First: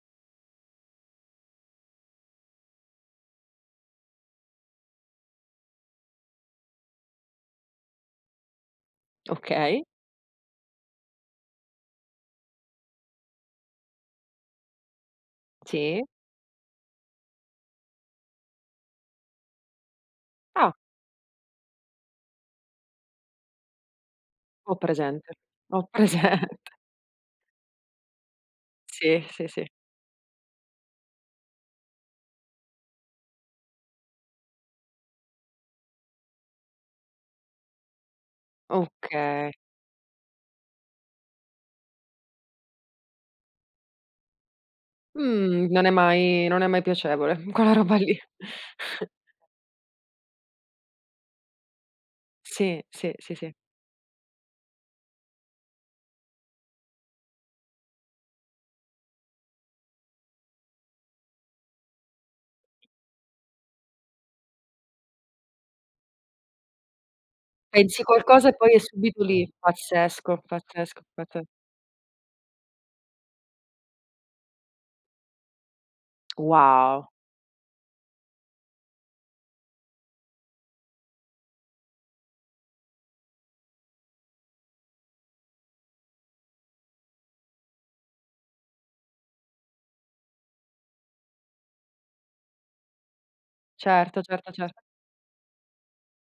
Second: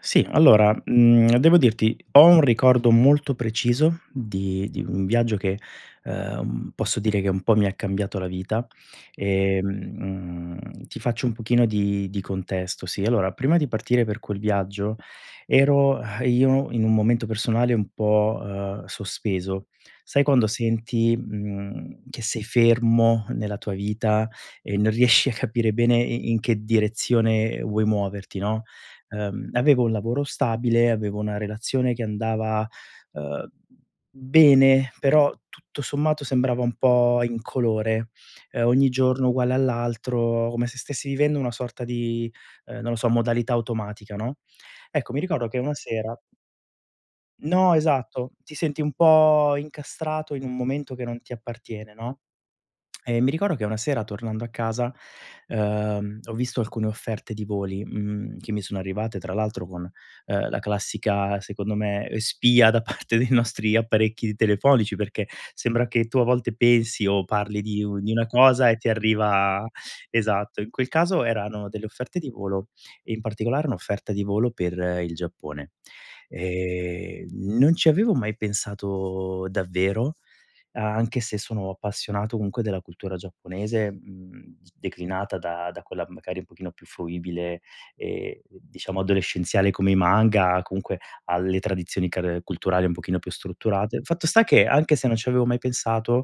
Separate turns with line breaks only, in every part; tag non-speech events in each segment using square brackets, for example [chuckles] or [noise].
Sì, allora, mhmm, devo dirti, ho un ricordo molto preciso di di un viaggio che, uhm, posso dire che un po' mi ha cambiato la vita,
Okay.
ehm, ti faccio un pochino di di contesto, sì. Allora, prima di partire per quel viaggio ero
Sì.
[exhales] io in un momento personale un po' uhm, sospeso. Sai quando
Ah.
senti, mhmm, che sei fermo nella tua vita
Ho
e non riesci a
presente.
capire
Ho
bene in in che
presente.
direzione vuoi muoverti, no.
Sì. Sì,
Uhm,
sì.
avevo un lavoro stabile, avevo una relazione che andava, uhm, bene, però tutto sommato sembrava un po' incolore, uhm, ogni giorno
Okay.
uguale all'altro, come se stessi vivendo una sorta di, uhm, non lo so, modalità automatica, no. Ecco, mi ricordo che
Mhmm,
una
non è
sera
mai non è mai piacevole quella
No,
roba lì.
esatto, ti senti un
[chuckles]
po' incastrato in un momento che non ti appartiene, no.
Sì. Sì.
E mi
Sì, sì.
ricordo che una sera tornando a casa, uhm, ho visto alcune offerte di voli, mhmm, che mi sono arrivate tra l'altro con, uhm, la classica secondo me spia da parte dei nostri apparecchi telefonici perché sembra che tu a volte pensi o parli di u
Pensi a
di una
qualcosa e
cosa
poi
e
è
ti
subito lì,
arriva
pazzesco,
esatto, in quel
pazzesco
caso
pazze
erano delle offerte di volo e in particolare un'offerta di volo per il Giappone.
Wow.
Ehm, non ci avevo mai pensato davvero, anche se sono appassionato comunque della cultura giapponese, mhmm, declinata da da quella magari un pochino più fruibile e diciamo adolescenziale come i manga, comunque alle tradizioni car culturali un pochino più strutturate.
Certo.
Fatto sta
Certo,
che
certo.
anche se non ci avevo mai pensato,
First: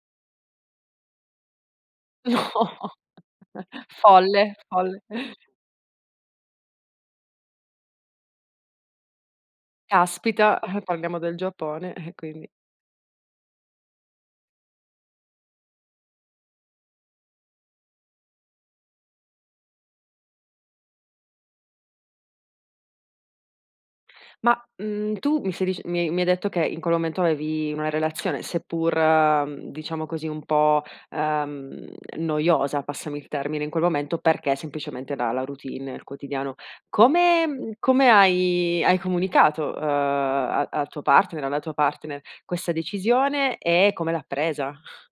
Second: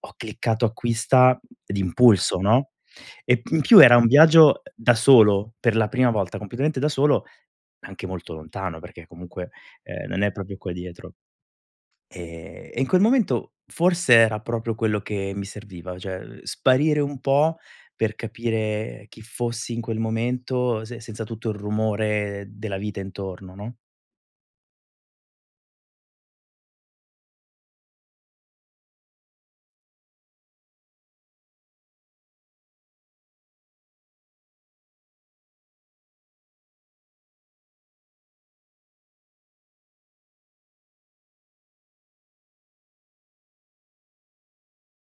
ho cliccato acquista d'impulso,
No,
no,
[chuckles]
e in più era un viaggio,
folle
uhm, da
folle.
solo, per la prima volta, completamente da solo, anche molto lontano perché comunque, ehm, non è proprio
Caspita,
qua
eh,
dietro.
parliamo del Giappone, eh, quindi
E in quel momento forse era proprio quello che mi serviva, cioè sparire un po' per capire chi fossi in quel momento se senza tutto il rumore della vita intorno, no.
Ma, mhmm, tu mi stai dic mi mi hai detto che in quel momento avevi una relazione seppur diciamo così un po' uhm, noiosa, passami il termine in quel momento perché semplicemente, dalla routine, nel quotidiano. Come come hai hai comunicato, uhm, a al tuo partner o alla tua partner questa decisione e come l'ha presa?